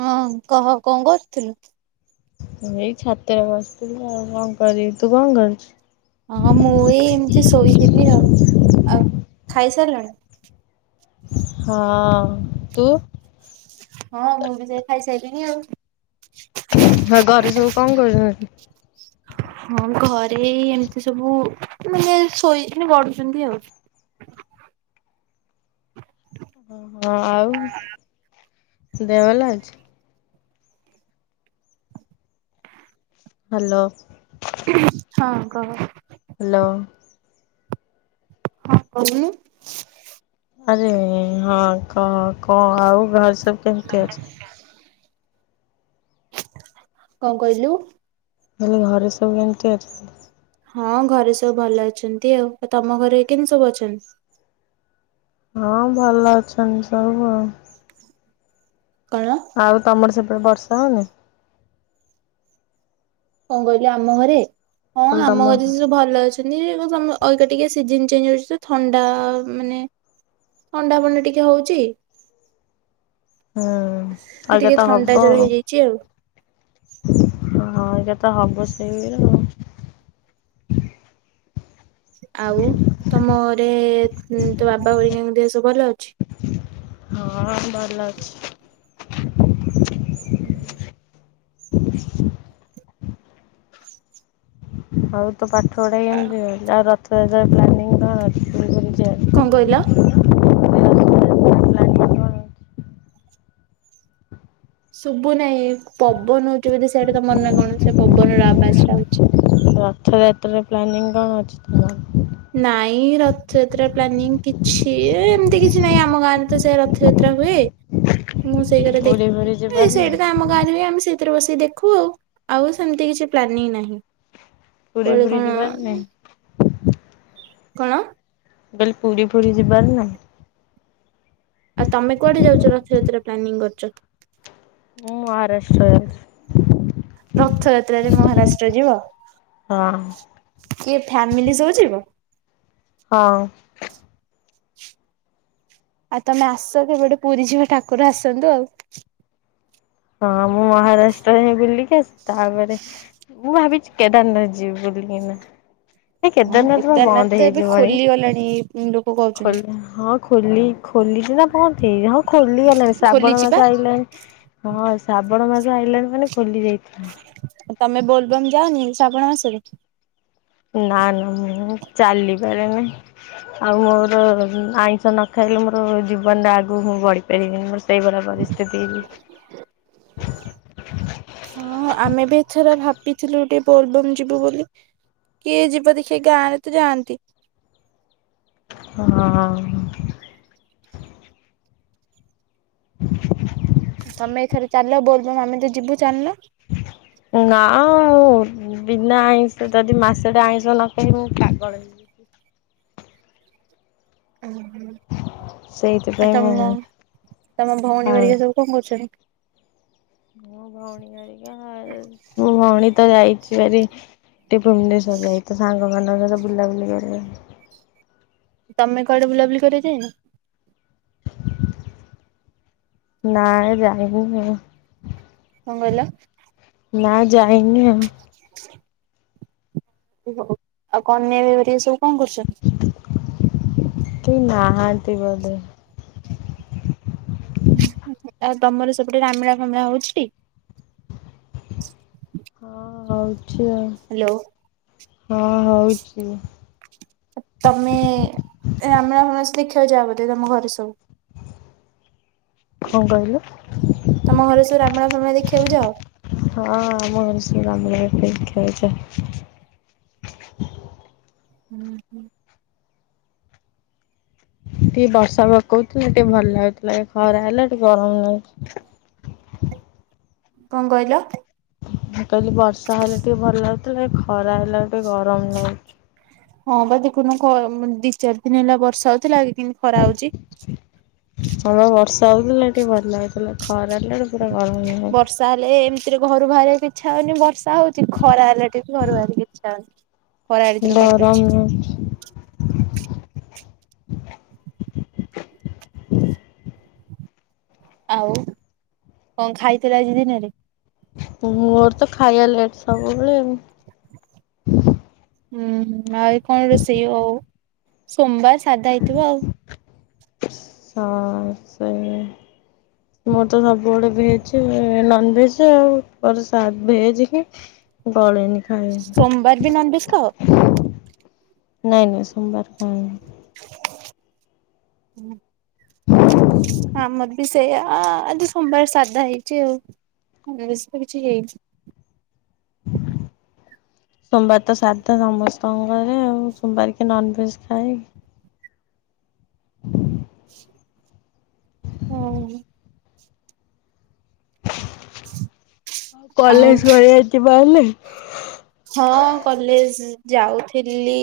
ହଁ କହ କଣ କରୁଥିଲୁ? ଏଇ ଛାତରେ ବସିଥିଲି ଆଉ କଣ କରିବି ତୁ କଣ କରୁଛୁ? ହଁ ମୁଁ ଏଇ ଏମିତି ଶୋଇଥିଲି ଆଉ ଆଉ ଖାଇସାରିଲଣି। ହଁ ତୁ ହଁ ମୁଁ ବି ଯାଇ ଖାଇସାଇଲିଣି ଆଉ। ହଁ ଘରେ ସବୁ କଣ କରୁଛନ୍ତି? ହଁ ଘରେ ଏମିତି ସବୁ ମାନେ ଶୋଇକିନି ଗଢୁଚନ୍ତି ଆଉ। ଓହୋ ଆଉ ଦେହ ଭଲ ଅଛି। ହ୍ୟାଲୋ ହଁ କହ। ହ୍ୟାଲୋ ହଁ କହୁନୁ। ଆରେ ହଁ କ କଣ ଆଉ ଘରେ ସବୁ କେମିତି ଅଛ। କଣ କହିଲୁ? ମୁଁ କହିଲି ଘରେ ସବୁ କେମିତି ଅଛ। ହଁ ଘରେ ସବୁ ଭଲ ଅଛନ୍ତି ଆଉ। ଆଉ ତମ ଘରେ କେମିତି ସବୁ ଅଛନ୍ତି। ହଁ ଭଲ ଅଛନ୍ତି ସବୁ ଆଉ। କଣ ଆଉ ତମର ସେପଟେ ବର୍ଷା ହଉନି। କଣ କହିଲି ଆମ ଘରେ। ହଁ କହିଲି ଆମ ତମ ଘରେ ସେ ସବୁ ଭଲ ଅଛ୍ ଅଛନ୍ତି ଏରା ସମ ଅଲଗା ଟିକେ ସିଜନ୍ ଚେଞ୍ଜ ହଉଛି ତ ଥଣ୍ଡା ମାନେ ଥଣ୍ଡା ମଣ୍ଡା ଟିକେ ହଉଛି। ହୁଁ ଅଇକା ଟିକେ ତ ଥଣ୍ଡା ହବ ଜର ଆଉ। ହେଇଯାଇଛି ଆଉ। ହଁ ଏଇଟା ତ ହବ ସେଇରା। ଆଉ ତମରେ ତୋ ବାବା ହରିକାଙ୍କ ଦେହ ସବୁ ଭଲ ଅଛି? ହଁ ଭଲ ଅଛି। ହୁଁ। ହଉ ତୋ ପାଠ ପଢା କେମିତି ଆଉ ରଥଯାତ୍ରା ପ୍ଲାନିଂ କଣ ଅଛି ବୁଲି [unintelligible] କଣ କହିଲ? ପ୍ଲାନିଂ କ'ଣ ଅଛି ଶୁଭୁ ନାହିଁ ପବନ ହଉଛି ବୋଲିି ସେଇଟା ତମର ନା କଣ ସେ ପବନର ଆବାଜଟା ହଉଛି। ରଥଯାତ୍ରାରେ ପ୍ଲାନିଂ କଣ ଅଛି ତମର? ନାଇଁ ରଥଯାତ୍ରା ପ୍ଲାନିଂ କିଛି ଏମିତି କିଛି ନାଇଁ ଆମ ଗାଁରେ ତ ସେ ରଥ ଯାତ୍ରା ହୁଏ ମୁଁ ସେଇରା ଦେ ପୁରୀ ଫୁରୀ ଏ ଯିବାର ନାହିଁ ସେଇଟା ତ ଆମ ଗାଁରେ ଆମେ ସେ ତରେ ବସି ଦେଖୁ ଆଉ ଆଉ ସେମିତି କିଛି ପ୍ଲାନିଂ ନାହିଁ। ପୁରୀ କୁଆଡେ ଫୁରି କଣ ଯିବାର ନାଇଁ? କଣ? କଲି ପୁରୀ ଫୁରି ଯିବାର ନାଇଁ? ଆଉ ତମେ କୁଆଡେ ଯାଉଛ ରଥଯାତ୍ରା ପ୍ଲାନିଂ କରିଛ? ମୁଁ ମହାରାଷ୍ଟ୍ର ଯାଉଛି। ରଥଯାତ୍ରାରେ ମହାରାଷ୍ଟ୍ର ଯିବ ହଁ କିଏ ଫ୍ୟାମିଲି ସବୁ ଯିବ? ହଁ। ଆଉ ତମେ ଆସ କେ ଗୋଟେ ପୁରୀ ଯିବା ଠାକୁର ଆସନ୍ତୁ ଆଉ। ହଁ ମୁଁ ମହାରାଷ୍ଟ୍ର ହିଁ ବୁଲିକି ଆସି ତାପରେ ମୁଁ ଭାବିଛି କେଦାରନାଥ ଯିବି ବୁଲି [unintelligible] ଏ କେଦାରନାଥର କେଦାରନାଥ ବନ୍ଦ ତ ଏବେ ହେଇଯିବଣି ଖୋଲିଗଲାଣି ଲୋକ ଖୋ କହୁଛନ୍ତି ହଁ ଖୋଲି ଖୋଲିଛି ନା କଣ ହେଇ ହଁ ଖୋଲିଗଲାଣି ଶ୍ରାବଣ ଖୋଲିଛି ପା। ମାସ ଆଇଲାଣି ହଁ ଶ୍ରାବଣ ମାସ ଆଇଲାନି ମାନେ ଖୋଲି ଯାଇଥି ତମେ ବୋଲବମ ଯାଅନିି ଶ୍ରାବଣ ମାସରେ? ନା ନା ମୁ ଚାଲିପାରେନି। ଆଉ ମୋର ଆଇଁଷ ନ ଖାଇଲେ ମୋର ଜୀବନରେ ଆଗକୁ ମୁଁ ବଢି ପାରିବିନି ମୋ ସେଇଭଳିଆ ପରିସ୍ଥିତିରେ। ହ ହଁ ଆମେ ବି ଏଥର ଭାବିଥିଲୁ ଟିକେ ବୋଲବମ୍ ଯିବୁ ବୋଲି କିଏ ଯିବ ଦେଖି ଗାଁରେ ତ ଯାଆନ୍ତି ହଁ। ହଁ ତମେ ଏଥରେ ଚାଲ ବୋଲବମ ଆମେ ତ ଯିବୁ ଚାଲିଲ। ନା। ବିନା ଆଇଁଷ ଯଦି ମାସଟେ ଆଇଁଷ ନଖାଇବି ମୁଁ ପାଗଳ। ଓହୋ ଆଉ ସେଇଥିପାଇଁ ମୁଁ ତମ ତମ ଭଉଣୀ ଖାଉନି। ଭାରିକା ସବୁ କଣ କରୁଛନ୍ତି? ମୋ ଭଉଣୀ ହେରିକା ମୋ ଭଉଣୀ ତ ଯାଇଛି ଭାରି ଟିକେ ଭୁବନେଶ୍ୱର ଯାଇଛି ତା ସାଙ୍ଗ ମାନଙ୍କ ସହ ବୁଲାବୁଲି କରିବା ତମେ କୁଆଡେ ବୁଲାବୁଲି କରିବାକୁ ଯାଇନ? ନାଇ ଯାଇନି ମୁଁ। କଣ କହିଲ? ନା ଯାଇନି ଆଉ। ହ ଆଉ କନ୍ୟାର ହରିକ ସବୁ କଣ କରୁଛନ୍ତି? କେହି ନାହାନ୍ତି ବୋଧେ? ଆଉ ତମର ସେପଟେ ରାମିଳା ଫାମିଳା ହଉଛିି ଟି? ହଁ ହଉଛି ଆଉ ହ୍ୟାଲୋ। ହଁ ହଉଛି। ତମେ ରାମୀଳା ଫାମିଳା ସବ୍ ଦେଖିବାକୁ ଯାଅ ବୋଧେ ତମ ଘରେ ସବୁ? କ କହିଲୁ? ତମ ଘରେ ସବୁ ରମିଲା ଫାମିଲା ଦେଖିବାକୁ ଯାଅ? ହଁ ଆମ ଘରେ ସବୁ ଦେଖିବାକୁ ଦେଖିବାକୁ ଯାଉ [unintelligible] ହୁଁ ହୁଁ। ଟିକେ ବର୍ଷା ପକାଉଥିଲେ ଟିକେ ଭଲ ଲାଗୁଥିଲା ଏବେ ଖରା ହେଲା ଟିକେ ଗରମ କ କହିଲ? ମୁଁ କହିଲି ବର୍ଷା ହେଲେ ଟିକେ ଭଲ ଲାଗୁଥିଲା ଖରା ହେଲା ଟିକେ ଗରମ ଲା ହଁ ବା ଦେଖୁନୁ ଖ ମାନେ ଦି ଚାରି ଦିନ ହେଲା ବର୍ଷା ହଉଥିଲା କେମିତି ଖରା ହଉଛି। ଭଲ ବର୍ଷହଉଥିଲା ଟିକେ ଭଲଲାଗୁଥିଲା ଖରା ହେଲାବେଳକୁ ପୁରା ଗରମ ଲାଗୁଛି। ତାହେଲେ ଏମତିରେ ଘରୁ ବାହାରିବାକୁ ଇଚ୍ଛା ହଉନି ବର୍ଷା ହଉଛି ଖରା ହେଲେ ଟିକେ ଘରୁ ବାହାରିବାକୁ ଇଚ୍ଛା ହଉନି। ଖରା [unintelligible] କାଟୁଛି। ଗରମ ଆଉ କଣ ଖାଇଥିଲ ଆଜି ଦିନରେ? ମୋର ତ ଖାଇବା ଲେଟ ସବୁବେଳେ ଆଉ। ହୁଁ ହୁଁ ଆଉ କଣ ରୋଷେଇ ଅଉ ସୋମବାର ସାଧା ହେଇଥିବ ଆଉ। ହଁ ସେଇଆ। ମୋର ତ ସବୁବେଳେ ଭେଜ ନନଭେଜ ଆଉ ମୋର ସା ଭେଜ ହିଁ। ଗଳେନି। ଖଇବା ସୋମବାର ବି ନନଭେଜ ଖାଅ? ନାଇଁ ନାଇଁ ସୋମବାର ଖାଏନି। ହୁଁ। ହ ଆମର ବି ସେଇଆ ଆଜି ସୋମବାର ସାଧା ହେଇଛି ଆଉ ଆଉ ବେଶି କିଛିତ ହେଇନି। ସୋମବାର ତ ସାଧା ସମସ୍ତଙ୍କ ଘରେ ଆଉ ସୋମବାରେ କିଏ ନନଭେଜ ଖାଏକି? [unintelligible] ଆଉ କଲେଜ [unintelligible] ହଁ କଲେଜ ଯାଉଥିଲି।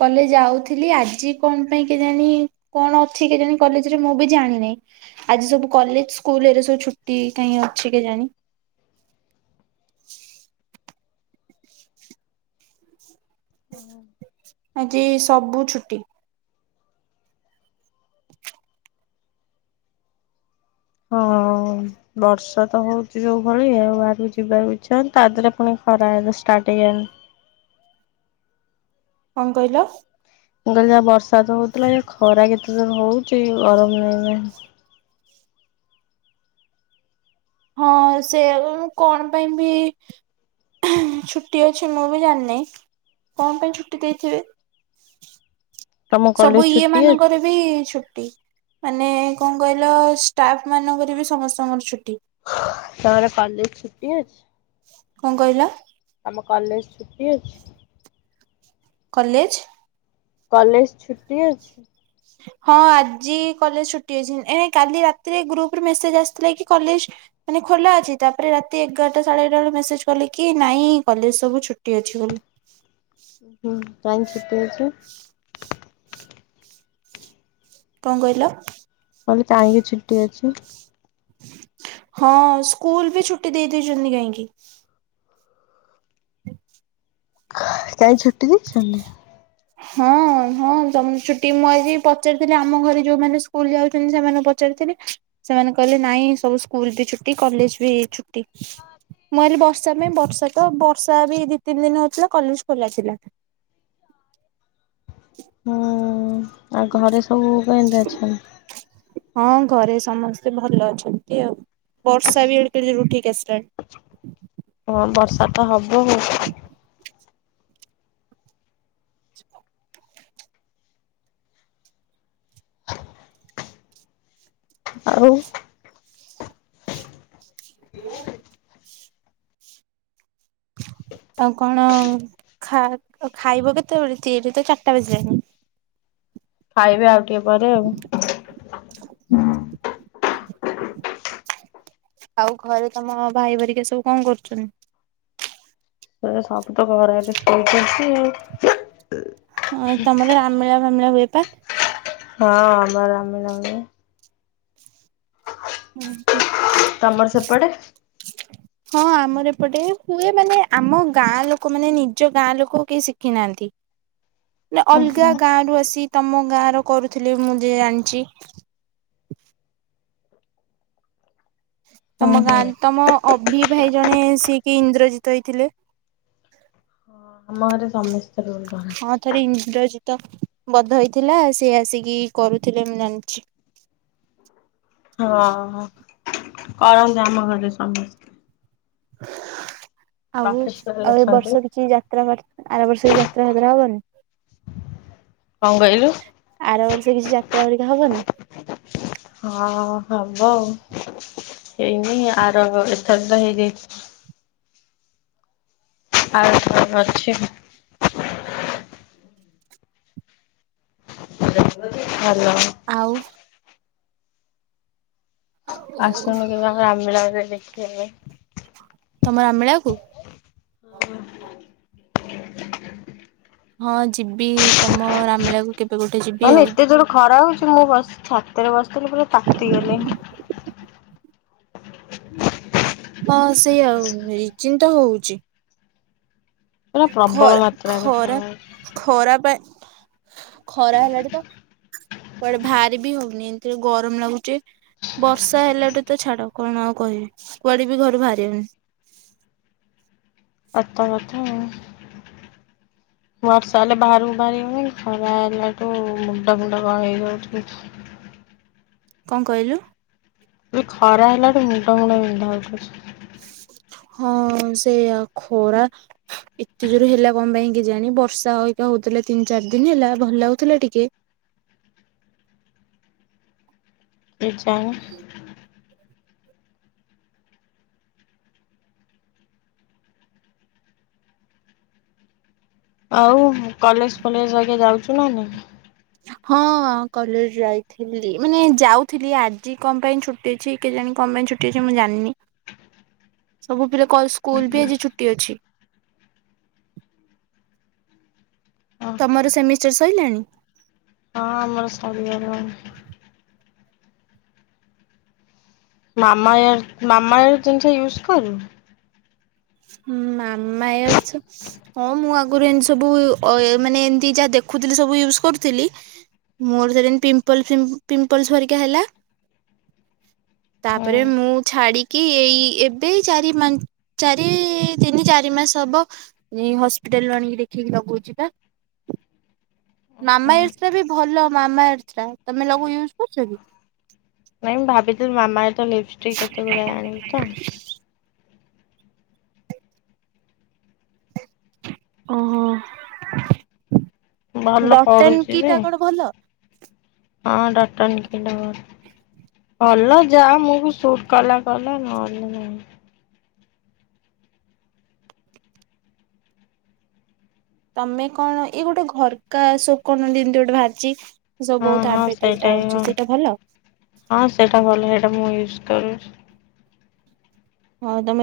କଲେଜ ଯାଉଥିଲି ଆଜି କଣ ପାଇଁ କେଜାଣି? କଣ ଅଛି କେଜାଣି କଲେଜରେ ମୁଁ ବି ଜାଣିିନାହିଁ। ଆଜି ସବୁ କଲେଜ ସ୍କୁଲ ହେରାସବୁ ଛୁଟି କାହିଁ ଅଛି କେଜାଣି? ହଁ ହଁ। ଆଜି ସବୁ ଛୁଟି। ହଁ ହଁ ଅ ବର୍ଷା ତ ହଉଛି ଯୋଉ ଭଳିଆ ଆଉ ବାହାରକୁ ଯିବାକୁ ଇଚ୍ଛା ତା ଧିରେ ପୁଣି ଖରା ହେ ଷ୍ଟାର୍ଟ ହେଇ କ କହିଲ? ମୁଁ କହିଲି ଯାହା ବର୍ଷା ତ ହଉଥିଲା। ଏ ଖରା କେତେ ଜୋର ହଉଛି ଗରମ ଲାଗିଲାଇଁ। ହଁ ସେୟା ବା। କଣ ପାଇଁ ବି ଆଁ ହା। ଛୁଟି ଅଛି ମୁଁ ବି ଜାଣିନାହିଁ। କଣ ପାଇଁ ଛୁଟି ଦେଇଥିବେ? ତମ ସବୁ କଲେଜ ଇଏ ଛୁଟି ଅଛି ମାନଙ୍କରେ ବି ଛୁଟି। ମାନେ କଣ କହିଲ? ଷ୍ଟାଫ ମାନଙ୍କର ବି ସମସ୍ତଙ୍କର ଛୁଟି। ତମର କଲେଜ ଛୁଟି ଅଛି? କଣ କହିଲ? ତମ କଲେଜ ଛୁଟି ଅଛି? କଲେଜ? କଲେଜ ଛୁଟି ଅଛି? ସେ ହଁ ଆଜି କଲେଜ ଛୁଟି ଅଛି। ଏ କାଲି ରାତିରେ ଗ୍ରୁପରେ ମେସେଜ ଆସିଥିଲା କି କଲେଜ ମାନେ ଖୋଲା ଅଛି। ତାପରେ ରାତି ଏଗାରଟା ସାଢ଼େ ଏଗାରା ବେଳେ ମେସେଜ କଲେ କି ନାଇଁ କଲେଜ ସବୁ ଛୁଟି ଅଛି ବୋଲି। ହୁଁ, କାଇଁ ଛୁଟି ଅଛି? କଣ କହିଲ? ମୁଁ କହିଲି, କାହିଁକି ଛୁଟି ଅଛି? ହଁ ସ୍କୁଲ ବି ଛୁଟି ଦେଇଦେଇଛନ୍ତି କାହିଁକି? କାଇଁ ଛୁଟି ଦେଇଛନ୍ତି? ହଁ ହଁ ତମ ଛୁଟି, ମୁଁ ଆଜି ପଚାରିଥିଲି, ଆମ ଘରେ ଯୋଉମାନେ ସ୍କୁଲ ଯାଉଛନ୍ତି, ସେମାନଙ୍କୁ ପଚାରିଥିଲି। ସେମାନେ କହିଲେ ନାଇଁ ସବୁ ସ୍କୁଲ ବି ଛୁଟି କଲେଜ ବି ଛୁଟି। ମୁଁ ଭାବିଲି ବର୍ଷା ପାଇଁ। ବର୍ଷା ତ ବର୍ଷା ବି ଦି ତିନି ଦିନି ହଉଥିଲା କଲେଜ ଖୋଲା ଥିଲା। କି ହୁଁ ଆଉ ଘରେ ସବୁ କେମିତି ଅଛନ୍ତି? ହଁ ଘରେ ସମସ୍ତେ ଭଲ ଅଛନ୍ତି ଆଉ। ବର୍ଷା ବି ଏଡେ କେଡେ ଜୋରେ ଉଠେଇକି ଆସିଲାଣି। ହଁ ବର୍ଷା ତ ହବ ଆଉ। ଆଉ। ହଁ [unintelligible] ଆଉ କଣ ଖା ଖାଇବ କେତେବେଳେ? [unintelligible] ତ ଚାରିଟା ବାଜିଲାଣି। ଖାଇବେ ଆଉ ଟିକେ ପରେ ଆଉ। ଆଉ ଘରେ ତମ ଭାଇ ଭରିକା ସବୁ କଣ କରୁଛନ୍ତି? ସେ ସବୁ ତ ଘରେ ହେଲେ ଶୋଇଛନ୍ତି ଆଉ। ହଁ ତମର ଆମିଳା ଫାମିଳା ହୁଏ ପା। ହଁ ଆମର ଆମିଳା ହୁଏ। ହୁଁ ହୁଁ। ତମର ସେପଟେ? ହ ହଁ ଆମର ଏପଟେ ହୁଏ। ମାନେ ଆମ ଗାଁ ଲୋକ, ମାନେ ନିଜ ଗାଁ ଲୋକ କେହି ଶିଖି ନାହାନ୍ତି। ନା ଉଁ ଅଲଗା ହୁଁ ଗାଁ ରୁ ଆସି, ତମ ଗାଁ ର କରୁଥିଲେ ମୁଁ ଯେ ଜାଣିଛି। ହୁଁ ତମ ଗାଁ ହୁଁ। ତମ ଅଭି ଭାଇ ଜଣେ ସିଏ କିି ଇନ୍ଦ୍ରଜିତ ହେଇଥିଲେ। ଆମ ଘରେ ସମସ୍ତେ। ରୋଲ ହଁ କରନ୍ତି। ଥରେ ଇନ୍ଦ୍ରଜିତ ବଧ ହେଇଥିଲା। ସେ ଆସିକି କରୁଥିଲେ ମୁଁ ଜାଣିଛି। ହଁ କରନ୍ତୁ ଆମ ଘରେ ସମସ୍ତେ। ଆଉ, ପ୍ରଫେସନାଲ ଆଉ ଏ ଅଛନ୍ତି। ବର୍ଷ କିଛି ଯା ବ ଆର ବର୍ଷ ଯାତ୍ରା ଭାତ୍ରା ହବନି? କଣ କହିଲୁ? ଆର ବର୍ଷ କିଛି ଯାତ୍ରା ପରିକା ହବନି? ହଁ ହବ ଆଉ। ହେଇନି ଆର ଏଥର ତ ହେଇଯାଇଛି। ଆରଥର ଅଛି। ଭଲ। ଆଉ ଆସୁନୁ କେବେ ଆମ ରାମବେଳାରେ ଦେଖିବା। ତମ ଅମିଳା କୁ। ହଁ। ହଁ ଯିବି। ତମ ରାମିଳାକୁ କେବେ ଗୋଟେ ଯି ମାନେ ଏତେ ଜୋର ଖରା ହଉଛି ମୁଁ ବ ଛାତରେ ବସିଥିଲି ପୁରା ତାତି ଗଲି। ହଁ ସେଇ ଆଉ ରିଜିନ୍ ତ ହଉଛି। ପୁରା ପ୍ରବଳ ଖରା ମାତ୍ରାରେ ଖରା ହଉଛି ଖରା ପାଇଁ ଖରା ହେଲାଣି ତ କୁଆଡ଼େ ଭାରି ବି ହଉନି ଏମତି ଗରମ ଲାଗୁଚି ବର୍ଷା ହେଲାଠୁ ତ ଛାଡ଼ କଣ ଆଉ କହିବି କୁଆଡ଼େ ବି ଘରୁ ବାହାରି ହଉନି। ଅତ କଥା ଆଉ। [inaudible] ବର୍ଷା ହେଲେ ବାହହାରକୁ ବାହାରିିବନି ଖରା ହେଲାଠୁ ମୁଣ୍ଡ ମୁୁଣ୍ଡ କଣ ହେଇଯାଉଛି। କଣ କହିଲୁ? ଏ ଖରା ହେଇଲାଠୁ ମୁଣ୍ଡା ଗୁଣ୍ଡେ ବିନ୍ଧା ହଉଛି ବେସି। ହଁ ସେୟା ଖରା ଏତେ ଜୋର ହେଲା କଣ ପାଇଁ କିଜାଣି? ବର୍ଷା ହଇକା ହଉଥିଲା ତିନି ଚାରି ଦିନ ହେଲା ଭଲ ଲାଗୁଥିଲା ଟିକେ। ଏ ଚା ଆଉ କଲେଜ ଫଲେଜ ବାଗେ ଯାଉଛୁ ନା ନାଇ? ହଁ କଲେଜ ଯାଇଥିଲି ମାନେ ଯାଉଥିଲି। ଆଜି କଣ ପାଇଁ ଛୁଟି? ଛ ଅଛି କି ଜାଣ କଣ ପାଇଁ ଛୁଟି ଅଛି ମୁଁ ଜାଣିନି। ସବୁ ପିଲା କ ସ୍କୁ ସ୍କୁଲ ବି ଆଜି ଛୁଟି ଅଛି। ହଁ ହଁ ତମର ସେମିଷ୍ଟାର ସଇଲାଣି? ହଁ ଆମର ସରିଗଲାଣି। ମାମାୟାର ମାମାୟାର ଜିନିଷା ୟୁଜ କରୁ? ହୁଁ ମାମାୟର ସୁ ହଁ ମୁଁ ଆଗରୁ ଏତି ସବୁ ମାନେ ଏମତି ଯାହା ଦେଖୁଥିଲି ସବୁ ୟୁଜ କରୁଥିଲି। ମୋର ସେଦିନ ପିମ୍ପଲ ପିମ୍ପଲ ଭରିକା ହେଲା। ହୁଁ ତାପରେ ମୁଁ ଛାଡି଼କି ଏଇ ଏବେ ଚାରି ପାଞ୍ଚ ଚାରି ତିନି ଚାରି ମାସ ହବ ହସ୍ପିଟାଲ ରୁ ଆଣିକି ଦେଖିକି ଲଗଉଛି ବା। ହୁଁ ମାମାୟର୍ଥ ଟା ବି ଭଲ ମାମାୟର୍ଥ ଟା। ତମେ ଲଗୁ ୟୁଜ୍ କରୁଛ କି? ନାଇଁ ମୁଁ ଭାବିଥିଲି ମାମା ତ ଲିପଷ୍ଟିକ୍ କେତେ ଗୁଡ଼ାଏ ଆଣିବି ତ। ଓହୋ। ଭଲ ଡଟନ ପଡୁଛି କି ଯେ ଟା କଣ ଭଲ? ହଁ ଡକ୍ଟର ନିଖିଲ ଟା ଭଲ। [inaudible] ଭଲ ଯା ମୁଁ ବି ସୁଟ୍ କଲା କଲା ନହେଲେ ନାଇଁ। ତମେ କଣ ଏଇ ଗୋଟେ ଘରକା ଶୋକଣ ଦୁ ଗୋଟେ ଭାରିଛି ସବୁ ହଁ ବହୁତ ହଁ ସେଇଟା ହିଁ ଆଡେଭାଟାଇଜି ସେଇଟା ଭଲ ହଁ ସେଇଟା ଭଲ ସେଇଟା ମୁଁ ୟୁଜ କରୁଛି ଆଉ ତମେ